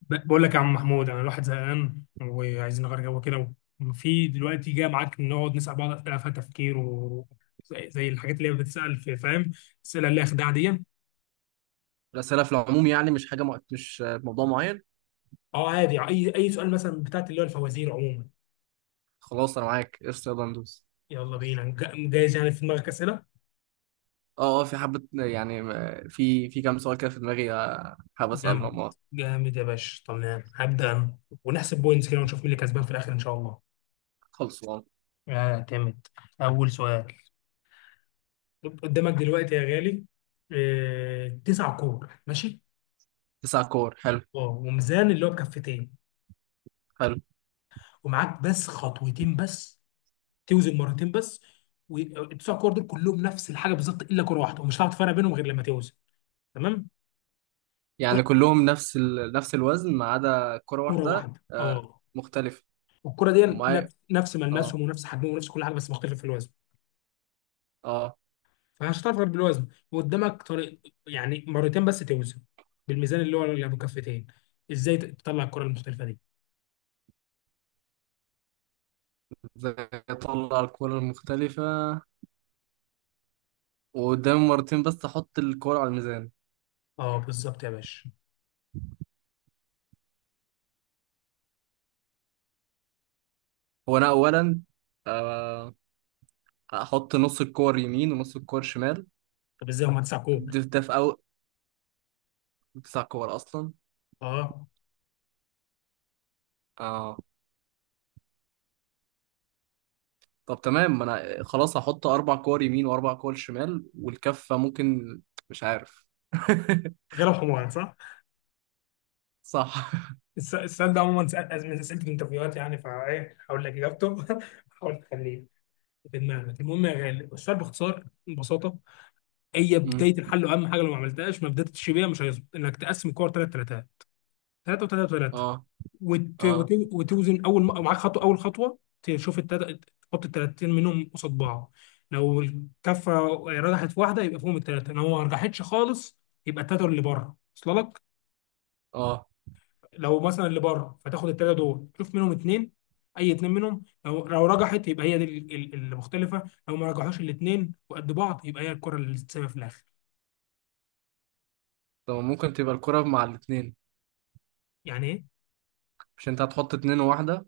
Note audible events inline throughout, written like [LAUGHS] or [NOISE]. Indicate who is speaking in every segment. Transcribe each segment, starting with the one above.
Speaker 1: بقول لك يا عم محمود، انا الواحد زهقان وعايزين نغير جو كده. وفي دلوقتي جاي معاك نقعد نسال بعض اسئله فيها تفكير، و زي الحاجات اللي هي بتتسال في، فاهم؟ الاسئله اللي هي خداع دي.
Speaker 2: الأسئلة في العموم يعني مش حاجة مش موضوع معين.
Speaker 1: اه عادي، اي سؤال مثلا، بتاعت اللي هو الفوازير عموما.
Speaker 2: خلاص، أنا معاك قشطة، يلا ندوس.
Speaker 1: يلا بينا، جاهز يعني؟ في دماغك اسئله؟
Speaker 2: اه، اه، في حبة يعني في كام سؤال كده في دماغي، حابب
Speaker 1: جامد،
Speaker 2: أسألهم. اه.
Speaker 1: جامد يا باشا. تمام، هبدا انا، ونحسب بوينتس كده ونشوف مين اللي كسبان في الاخر ان شاء الله.
Speaker 2: خلص. اه.
Speaker 1: اعتمد. اول سؤال، قدامك دلوقتي يا غالي، آه، تسع كور، ماشي؟
Speaker 2: 9 كور. حلو.
Speaker 1: اه، وميزان اللي هو بكفتين.
Speaker 2: حلو،
Speaker 1: ومعاك بس خطوتين بس، توزن مرتين بس. والتسع كور دول كلهم نفس الحاجه بالظبط، الا كره واحده، ومش هتعرف تفرق بينهم غير لما توزن. تمام؟
Speaker 2: يعني
Speaker 1: كر-
Speaker 2: كلهم نفس نفس الوزن ما عدا كرة
Speaker 1: كره
Speaker 2: واحدة
Speaker 1: واحده، اه.
Speaker 2: مختلفة.
Speaker 1: والكره دي
Speaker 2: ومعايا.
Speaker 1: نفس
Speaker 2: اه.
Speaker 1: ملمسهم، ونفس حجمهم، ونفس كل حاجه، بس مختلف في الوزن.
Speaker 2: اه.
Speaker 1: فمش هتعرف غير بالوزن، وقدامك طريق، يعني مرتين بس توزن بالميزان اللي هو اللي بكفتين. ازاي تطلع الكره المختلفه دي؟
Speaker 2: ازاي اطلع الكرة المختلفة وقدامي مرتين بس احط الكرة على الميزان؟
Speaker 1: اه بالظبط يا باشا.
Speaker 2: هو انا اولا، آه، هحط نص الكور يمين ونص الكور شمال.
Speaker 1: طب ازاي؟ هم تسع كور،
Speaker 2: ده في أول 9 كور أصلا.
Speaker 1: اه.
Speaker 2: اه. طب تمام، ما أنا خلاص هحط 4 كور يمين وأربع كور شمال والكفة ممكن. مش عارف. [LAUGHS]
Speaker 1: غير الحمار، صح.
Speaker 2: صح.
Speaker 1: السؤال ده عموما، من اسئله الانترفيوهات يعني، فايه هقول لك اجابته. [LAUGHS] هحاول تخليه في دماغك. المهم يا غالي، السؤال باختصار ببساطه، هي
Speaker 2: مم.
Speaker 1: بدايه الحل واهم حاجه، لو ما عملتهاش ما بداتش بيها، مش هيظبط، انك تقسم الكور ثلاث ثلاثات. ثلاثه وثلاثه وثلاثه.
Speaker 2: اه. اه.
Speaker 1: وتوزن اول معاك خطوه، اول خطوه تشوف تحط الثلاثتين منهم قصاد بعض. لو الكفه رجحت في واحده، يبقى فيهم الثلاثه. لو ما رجحتش خالص، يبقى الثلاثه اللي بره، وصل لك؟
Speaker 2: اه.
Speaker 1: لو مثلا اللي بره، فتاخد الثلاثه دول تشوف منهم اثنين، اي اثنين منهم. لو رجحت، يبقى هي دي اللي مختلفه. لو ما رجحوش الاثنين وقد بعض، يبقى هي الكره اللي تتسابق في الاخر.
Speaker 2: طب ممكن تبقى الكرة مع الاتنين؟
Speaker 1: يعني ايه؟
Speaker 2: مش انت هتحط اتنين وواحدة؟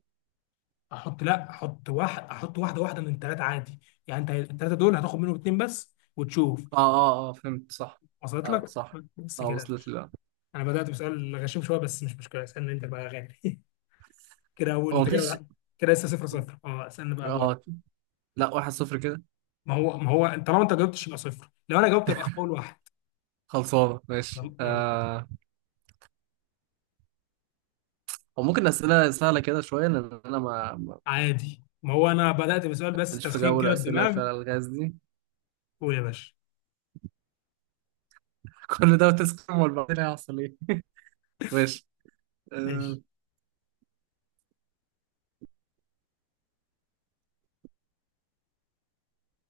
Speaker 1: احط، لا احط واحد، احط واحده من الثلاثه عادي. يعني انت الثلاثه دول هتاخد منهم اثنين بس وتشوف.
Speaker 2: اه، اه، اه، فهمت صح.
Speaker 1: وصلت
Speaker 2: آه،
Speaker 1: لك؟
Speaker 2: صح.
Speaker 1: بس
Speaker 2: اه،
Speaker 1: كده.
Speaker 2: وصلت لي، لا.
Speaker 1: انا بدات بسؤال غشيم شويه، بس مش مشكله، اسالني انت بقى يا غالي. [LAUGHS] كده،
Speaker 2: هو
Speaker 1: وانت
Speaker 2: مفيش.
Speaker 1: كده، كده لسه صفر صفر. اه اسالني بقى، دورك.
Speaker 2: اه، لا، 1-0 كده.
Speaker 1: ما هو طالما انت جاوبتش يبقى صفر، لو انا جاوبت يبقى اول واحد.
Speaker 2: خلصانة، ماشي،
Speaker 1: يلا يلا.
Speaker 2: آه. هو ممكن أسئلة سهلة كده شوية لأن أنا
Speaker 1: عادي، ما هو انا بدأت بسؤال بس
Speaker 2: ماليش في
Speaker 1: تسخين
Speaker 2: جو
Speaker 1: كده
Speaker 2: الأسئلة
Speaker 1: الدماغ.
Speaker 2: فيها الألغاز دي.
Speaker 1: قول يا باشا.
Speaker 2: كل ده وتسخن، امال بعدين هيحصل ايه؟ ماشي. أه.
Speaker 1: ماشي.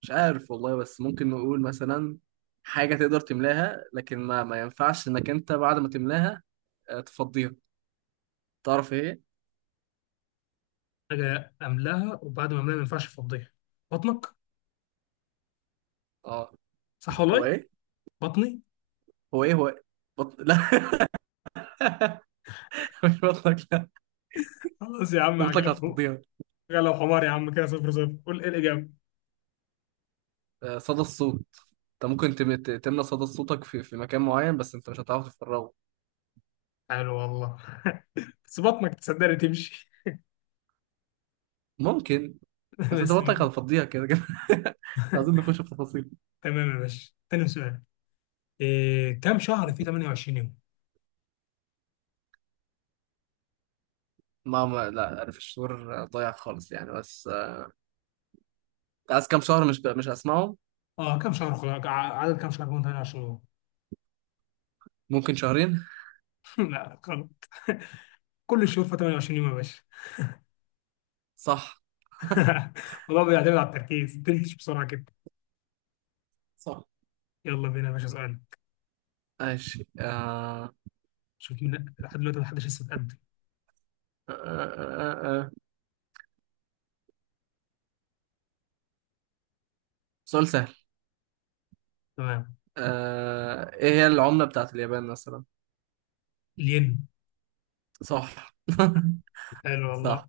Speaker 2: مش عارف والله، بس ممكن نقول مثلا حاجة تقدر تملاها لكن ما ينفعش انك انت بعد ما تملاها تفضيها. تعرف ايه؟
Speaker 1: حاجة أملاها، وبعد ما أملاها ما ينفعش أفضيها؟ بطنك.
Speaker 2: اه،
Speaker 1: صح
Speaker 2: هو
Speaker 1: والله.
Speaker 2: ايه،
Speaker 1: بطني.
Speaker 2: هو ايه، هو إيه؟ لا. [LAUGHS] مش بطلك، لا.
Speaker 1: خلاص يا عم،
Speaker 2: بطلك
Speaker 1: عجبك؟
Speaker 2: هتفضيها.
Speaker 1: لو حمار يا عم كده صفر صفر، قول إيه الإجابة.
Speaker 2: صدى الصوت. انت ممكن تملى صدى صوتك في مكان معين بس انت مش هتعرف تفرغه.
Speaker 1: حلو والله، بس بطنك تصدقني تمشي.
Speaker 2: ممكن.
Speaker 1: [LAUGHS]
Speaker 2: بس انت
Speaker 1: بس
Speaker 2: بطلك
Speaker 1: تمام.
Speaker 2: هتفضيها كده كده. [LAUGHS] مش عايزين نخش في تفاصيل.
Speaker 1: تمام يا باشا، تاني سؤال. إيه كم شهر في 28 يوم؟
Speaker 2: ما ما لا، انا في الشعور ضايع خالص يعني، بس. عايز كام شهر؟ مش هسمعه.
Speaker 1: اه كم شهر، خلاص، عدد كم شهر من 28 يوم؟
Speaker 2: ممكن شهرين.
Speaker 1: [LAUGHS] لا غلط. كل الشهور في 28 يوم يا باشا.
Speaker 2: صح،
Speaker 1: [LAUGHS] والله بيعتمد على التركيز، تنتش بسرعة كده.
Speaker 2: صح،
Speaker 1: يلا بينا يا باشا، اسألك.
Speaker 2: ماشي. آه.
Speaker 1: شوف مين لحد دلوقتي محدش لسه اتقدم.
Speaker 2: آه. آه. آه. آه. سؤال سهل.
Speaker 1: تمام.
Speaker 2: ايه هي العملة بتاعت اليابان مثلا؟
Speaker 1: الين.
Speaker 2: صح. [LAUGHS]
Speaker 1: حلو والله.
Speaker 2: صح.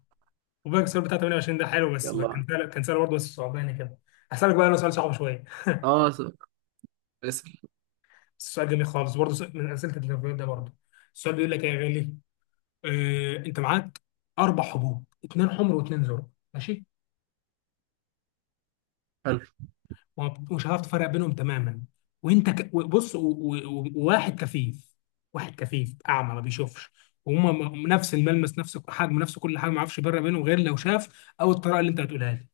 Speaker 1: وبقى السؤال بتاع 28 ده حلو، بس بقى
Speaker 2: يلا،
Speaker 1: كان سهل، كان سهل برضه، بس صعباني كده. هسألك بقى انا سؤال صعب شويه،
Speaker 2: اه، اسأل.
Speaker 1: بس سؤال جميل خالص برضه، من اسئله التدريبات ده برضه. السؤال بيقول لك ايه يا غالي؟ آه، انت معاك اربع حبوب، اثنين حمر واثنين زرق، ماشي؟
Speaker 2: حلو.
Speaker 1: ومش هتعرف تفرق بينهم تماما. وانت ك... بص و... و... و- وواحد كفيف. واحد كفيف اعمى ما بيشوفش. وهما نفس الملمس، نفس حجم، نفس كل حاجه، ما يعرفش يفرق بينهم غير لو شاف، او الطريقه اللي انت بتقولها لي.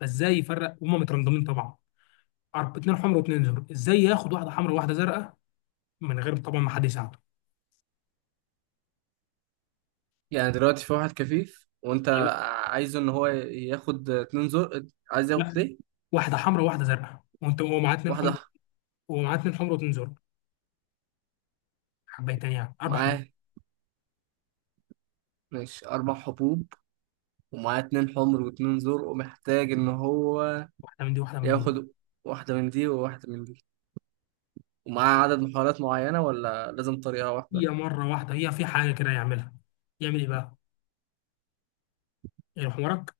Speaker 1: فازاي يفرق وهما مترندمين طبعا؟ اتنين حمر واتنين زرق، ازاي ياخد واحده حمرا وواحده زرقاء، من غير طبعا ما حد يساعده.
Speaker 2: يعني دلوقتي في واحد كفيف وانت
Speaker 1: أيوة.
Speaker 2: عايزه ان هو ياخد 2 زر. عايز ياخد
Speaker 1: لا،
Speaker 2: ليه؟
Speaker 1: واحده حمرا وواحده زرقاء. وانت هو معاه اتنين حمر.
Speaker 2: واحدة.
Speaker 1: هو معاه اتنين حمر واتنين زرق، حبيتين يعني، اربع حمر.
Speaker 2: معاه. ماشي 4 حبوب. ومعاه 2 حمر واتنين زر ومحتاج إن هو
Speaker 1: واحده من دي، واحده من دي.
Speaker 2: ياخد واحدة من دي وواحدة من دي. ومعاه عدد محاولات معينة ولا لازم طريقة واحدة؟
Speaker 1: هي مره واحده، هي في حاجه كده يعملها. يعمل ايه بقى؟ يعني حمارك.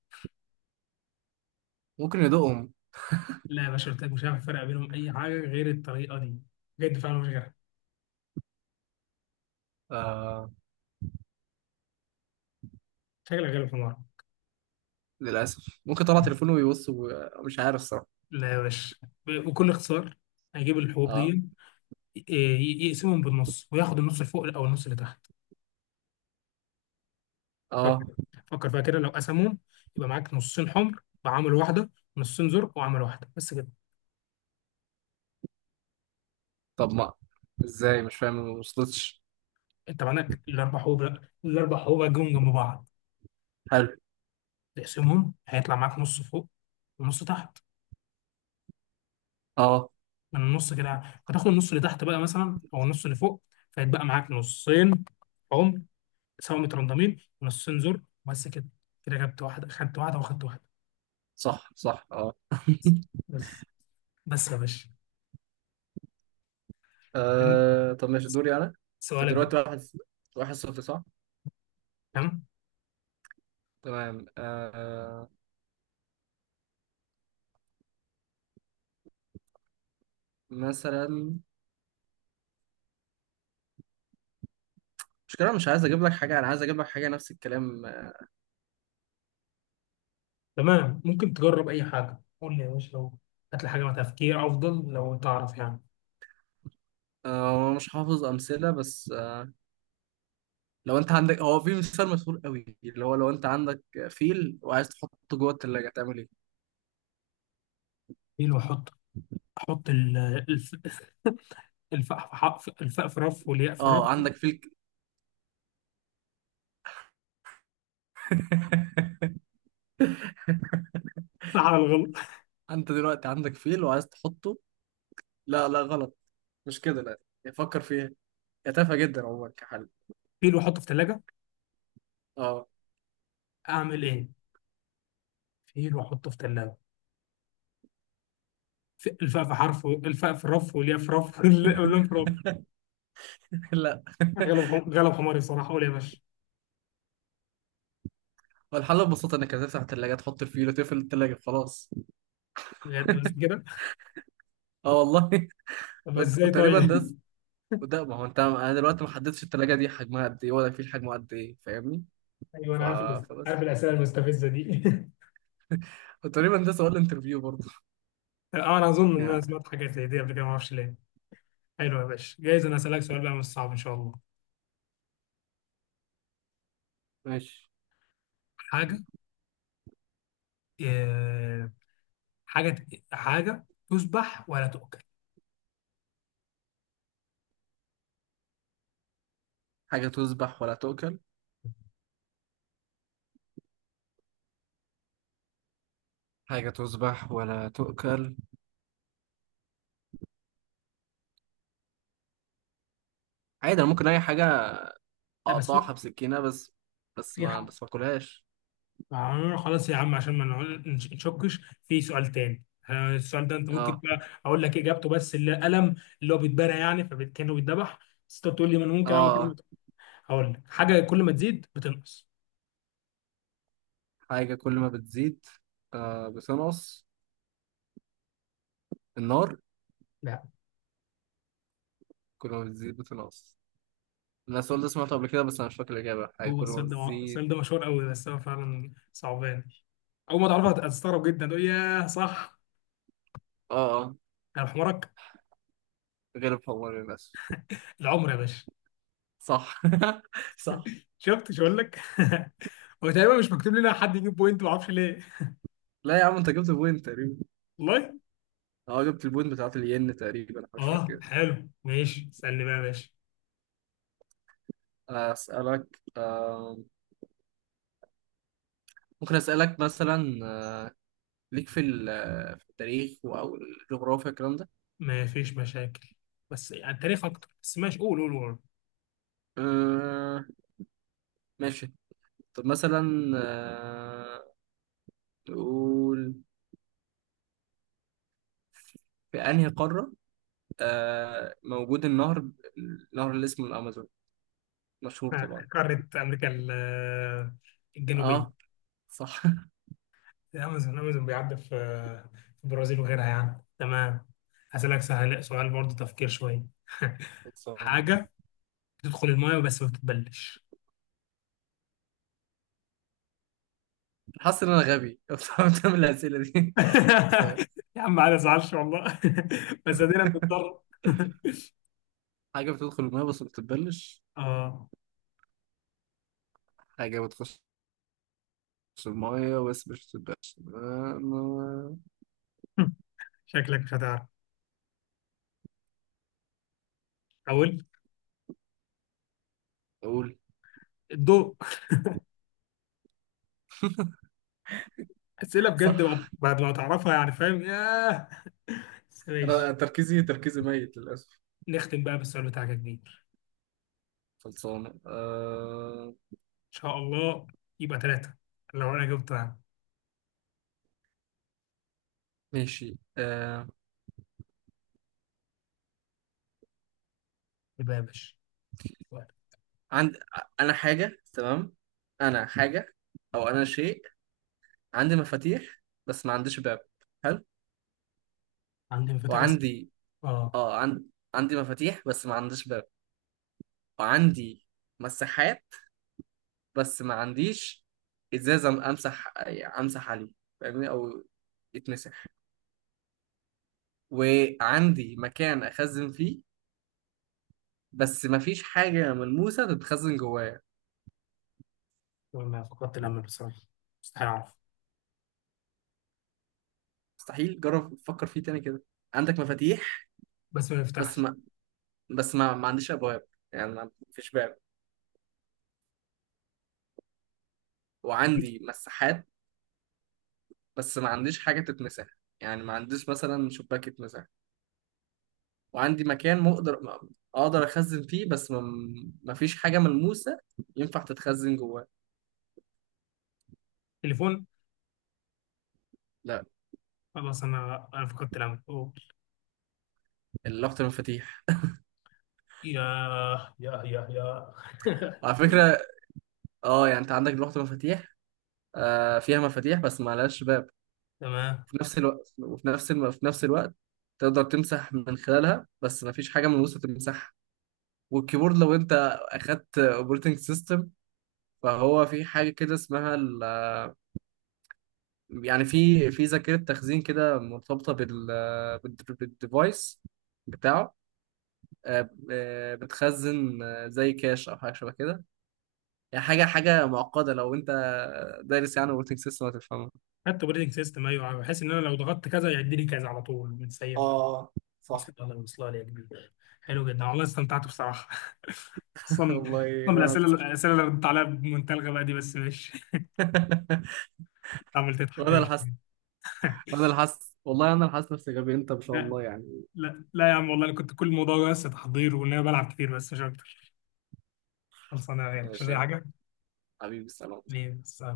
Speaker 2: ممكن يدوقهم.
Speaker 1: لا يا باشا، قلت لك مش هعرف افرق بينهم اي حاجه غير الطريقه دي، بجد فعلا مش غيرها.
Speaker 2: آه
Speaker 1: شكلك غير الحمار.
Speaker 2: للأسف ممكن طلع تليفونه ويبص مش عارف صراحة.
Speaker 1: لا يا باشا، بكل اختصار، هيجيب الحبوب دي،
Speaker 2: اه،
Speaker 1: يقسمهم بالنص وياخد النص اللي فوق او النص اللي تحت.
Speaker 2: اه،
Speaker 1: فكر، فكر فيها كده. لو قسمهم، يبقى معاك نصين حمر وعامل واحده، نصين زرق وعامل واحده، بس كده.
Speaker 2: طب ما ازاي؟ مش فاهم، ما وصلتش.
Speaker 1: انت معاك الاربع حبوب، لا الاربع حبوب هتجيبهم جنب بعض،
Speaker 2: حلو.
Speaker 1: تقسمهم، هيطلع معاك نص فوق ونص تحت،
Speaker 2: اه،
Speaker 1: من النص كده. فتاخد النص اللي تحت بقى مثلا، او النص اللي فوق. فيتبقى معاك نصين عمر سوا مترندمين، ونصين زر، بس كده. كده جبت واحده، خدت واحده، واخدت واحده.
Speaker 2: صح، صح، اه.
Speaker 1: بس. بس بس يا باشا،
Speaker 2: آه. طب ماشي، دوري أنا. انت
Speaker 1: سؤالك بقى.
Speaker 2: دلوقتي واحد صفر، صح؟
Speaker 1: تمام.
Speaker 2: تمام. آه. مثلا، مش كده، مش عايز اجيب لك حاجة، انا عايز اجيب لك حاجة نفس الكلام.
Speaker 1: تمام، ممكن تجرب اي حاجه، قول لي يا باشا، لو هات لي حاجه مع تفكير افضل لو تعرف يعني.
Speaker 2: مش حافظ امثلة، بس لو انت عندك هو في مثال مشهور قوي، اللي هو لو انت عندك فيل وعايز تحطه جوه التلاجة، تعمل ايه؟
Speaker 1: ايه؟ لو احط، احط الف، الفاء في رف، والياء في رف.
Speaker 2: اه، عندك
Speaker 1: [LAUGHS]
Speaker 2: فيل [LAUGHS]
Speaker 1: صح على الغلط.
Speaker 2: انت دلوقتي عندك فيل وعايز تحطه. لا، لا، غلط، مش كده، لا. يعني فكر فيها، هي تافهة جدا عموما كحل.
Speaker 1: فيل واحطه في ثلاجه،
Speaker 2: اه.
Speaker 1: اعمل ايه؟ فيل واحطه في ثلاجه، الفاء في رف، والياء في رف، [LAUGHS] واللام في رف.
Speaker 2: [LAUGHS] لا. [LAUGHS]
Speaker 1: غلب حماري بصراحه، قول يا باشا.
Speaker 2: هو الحل ببساطة انك هتفتح التلاجة، تحط الفيل، وتقفل التلاجة. خلاص.
Speaker 1: بجد بس كده؟
Speaker 2: اه والله. [LAUGHS]
Speaker 1: طب ازاي
Speaker 2: وتقريبا
Speaker 1: طيب؟ [LAUGHS]
Speaker 2: وده، ما هو انت، انا دلوقتي ما حددتش التلاجة دي حجمها قد ايه ولا الفيل حجمه قد ايه، فاهمني؟
Speaker 1: ايوه
Speaker 2: ف...
Speaker 1: انا عارف،
Speaker 2: فبس.
Speaker 1: عارف الاسئله المستفزه دي.
Speaker 2: وتقريبا ده سؤال انترفيو برضه.
Speaker 1: [LAUGHS] اه انا
Speaker 2: [LAUGHS]
Speaker 1: اظن ان انا
Speaker 2: يعني.
Speaker 1: سمعت حاجات زي دي قبل كده، ما اعرفش ليه. حلو يا باشا، جايز انا اسالك سؤال بقى مش صعب ان شاء الله.
Speaker 2: ماشي.
Speaker 1: حاجه، آه، حاجه، حاجه تذبح ولا تؤكل؟
Speaker 2: حاجة تذبح ولا تؤكل؟ حاجة تذبح ولا تؤكل؟ عادي، أنا ممكن أي حاجة
Speaker 1: لا بس
Speaker 2: أقطعها بسكينة، بس. بس
Speaker 1: في،
Speaker 2: ما بس ما أكلهاش.
Speaker 1: آه، خلاص يا عم عشان ما نقعد- نشكش في سؤال تاني. آه، السؤال ده انت ممكن
Speaker 2: آه.
Speaker 1: بقى اقول لك اجابته، بس القلم، اللي هو بيتبرى يعني، فكانه بيتذبح، بس انت تقول لي ما انا ممكن اعمل
Speaker 2: آه.
Speaker 1: كده.
Speaker 2: آه.
Speaker 1: هقول لك حاجه، كل ما تزيد بتنقص.
Speaker 2: حاجة كل ما بتزيد بتنقص. النار.
Speaker 1: لا.
Speaker 2: كل ما بتزيد بتنقص. أنا السؤال ده سمعته قبل كده بس أنا مش فاكر الإجابة. حاجة
Speaker 1: هو
Speaker 2: كل ما
Speaker 1: السؤال ده
Speaker 2: بتزيد.
Speaker 1: السؤال ده مشهور قوي، بس هو فعلا صعبان. اول ما تعرفها هتستغرب جدا، تقول ياه صح.
Speaker 2: آه. آه.
Speaker 1: انا بحمرك.
Speaker 2: غير الحمار للأسف.
Speaker 1: العمر يا باشا.
Speaker 2: صح. [LAUGHS] صح.
Speaker 1: شفت، مش هقول لك. [LAUGHS] هو تقريبا مش مكتوب لنا حد يجيب بوينت، ما اعرفش ليه.
Speaker 2: لا يا عم، أنت جبت بوينت تقريبا.
Speaker 1: والله.
Speaker 2: اه، جبت البوينت بتاعت الين تقريبا، حاجة شوية
Speaker 1: اه
Speaker 2: كده.
Speaker 1: حلو، ماشي، اسالني بقى يا باشا.
Speaker 2: أسألك، آه. ممكن أسألك مثلا ليك في في التاريخ او الجغرافيا الكلام ده؟
Speaker 1: ما فيش مشاكل، بس يعني تاريخ اكتر، بس ماشي، قول قول.
Speaker 2: آه ماشي. طب مثلا، آه نقول، في انهي قارة موجود النهر، النهر اللي اسمه الامازون، مشهور
Speaker 1: آه،
Speaker 2: طبعا؟
Speaker 1: قارة امريكا آه، الجنوبية.
Speaker 2: اه، صح.
Speaker 1: الامازون، الامازون بيعدي في، في البرازيل وغيرها يعني. تمام. هسألك سهل سؤال برضه، تفكير شوية. [LAUGHS]
Speaker 2: خلصان.
Speaker 1: حاجة تدخل المايه بس ما بتتبلش.
Speaker 2: حاسس ان انا غبي، [LAUGHS] بصراحة، من الاسئله دي.
Speaker 1: [LAUGHS]
Speaker 2: سوري.
Speaker 1: يا عم ما تزعلش والله. [LAUGHS] بس ادينا بنضطر. [LAUGHS]
Speaker 2: حاجه بتدخل الميه بس ما بتتبلش؟
Speaker 1: اه.
Speaker 2: حاجه بتخش الميه بس مش بتتبلش.
Speaker 1: شكلك مش هتعرف. اقول.
Speaker 2: اقول.
Speaker 1: الضوء.
Speaker 2: [LAUGHS]
Speaker 1: اسئله بجد، بعد
Speaker 2: صح.
Speaker 1: بعد ما تعرفها يعني، فاهم ياه. بس
Speaker 2: أنا
Speaker 1: ماشي.
Speaker 2: تركيزي ميت للاسف.
Speaker 1: نختم بقى بالسؤال بتاعك يا كبير.
Speaker 2: خلصانة.
Speaker 1: ان شاء الله. يبقى ثلاثة لو انا جبت،
Speaker 2: ماشي.
Speaker 1: يبقى يا باشا سؤال.
Speaker 2: عند. أنا حاجة. تمام، أنا حاجة أو أنا شيء. عندي مفاتيح بس ما عنديش باب. حلو.
Speaker 1: عندي مفاتيح بس،
Speaker 2: وعندي.
Speaker 1: اه،
Speaker 2: آه عن... عندي مفاتيح بس ما عنديش باب. وعندي مساحات بس ما عنديش إزازة أمسح عليه، فاهمني؟ أو يتمسح. وعندي مكان أخزن فيه بس ما فيش حاجة ملموسة تتخزن جوايا.
Speaker 1: ما فقدت الامل بصراحه، مستحيل اعرف.
Speaker 2: مستحيل. جرب فكر فيه تاني كده. عندك مفاتيح،
Speaker 1: بس ما
Speaker 2: بس
Speaker 1: يفتحش.
Speaker 2: ما بس ما عنديش ابواب، يعني ما فيش باب. وعندي مساحات بس ما عنديش حاجه تتمسح، يعني ما عنديش مثلا شباك يتمسح. وعندي مكان مقدر اقدر اخزن فيه، بس ما فيش حاجه ملموسه ينفع تتخزن جواه.
Speaker 1: تليفون.
Speaker 2: لا.
Speaker 1: خلاص انا، انا فقدت الامل أوه.
Speaker 2: لوحه المفاتيح. [LAUGHS]
Speaker 1: يا يا
Speaker 2: وعلى فكره، اه، يعني انت عندك لوحه مفاتيح فيها مفاتيح بس ما لهاش باب.
Speaker 1: [LAUGHS] تمام.
Speaker 2: في نفس الوقت، في نفس الوقت تقدر تمسح من خلالها بس ما فيش حاجه ملموسه تمسحها. والكيبورد، لو انت اخدت اوبريتنج سيستم، فهو في حاجة كده اسمها يعني في ذاكرة تخزين كده مرتبطة بالديفايس بتاعه. بتخزن، زي كاش أو حاجة شبه كده. يعني حاجة حاجة معقدة، لو أنت دارس يعني اوبريتنج سيستم هتفهمها.
Speaker 1: حتى بريدنج سيستم، ايوه، بحيث ان انا لو ضغطت كذا يعدي لي كذا على طول
Speaker 2: [LAUGHS]
Speaker 1: متسيب.
Speaker 2: اه، صح.
Speaker 1: وصل، الله يوصلها لي يا كبير. حلو انا جدا والله، استمتعت بصراحة. [LAUGHS] اصلا،
Speaker 2: والله،
Speaker 1: أصلاً من
Speaker 2: وأنا
Speaker 1: الاسئله،
Speaker 2: أكتر.
Speaker 1: الاسئله اللي ردت عليها بمنتهى الغباء دي، بس ماشي.
Speaker 2: [LAUGHS]
Speaker 1: عمال تضحك،
Speaker 2: وأنا اللي
Speaker 1: ماشي.
Speaker 2: حاسس، وأنا
Speaker 1: [LAUGHS]
Speaker 2: اللي حاسس والله، أنا اللي حاسس نفسي غبي، أنت ما شاء
Speaker 1: لا،
Speaker 2: الله يعني.
Speaker 1: لا يا عم والله، انا كنت كل الموضوع بس تحضير، وان انا بلعب كتير، بس مش اكتر. خلصانه يعني، مش
Speaker 2: ماشي
Speaker 1: زي
Speaker 2: يعني.
Speaker 1: حاجه.
Speaker 2: حبيبي، السلام.
Speaker 1: ليه بس؟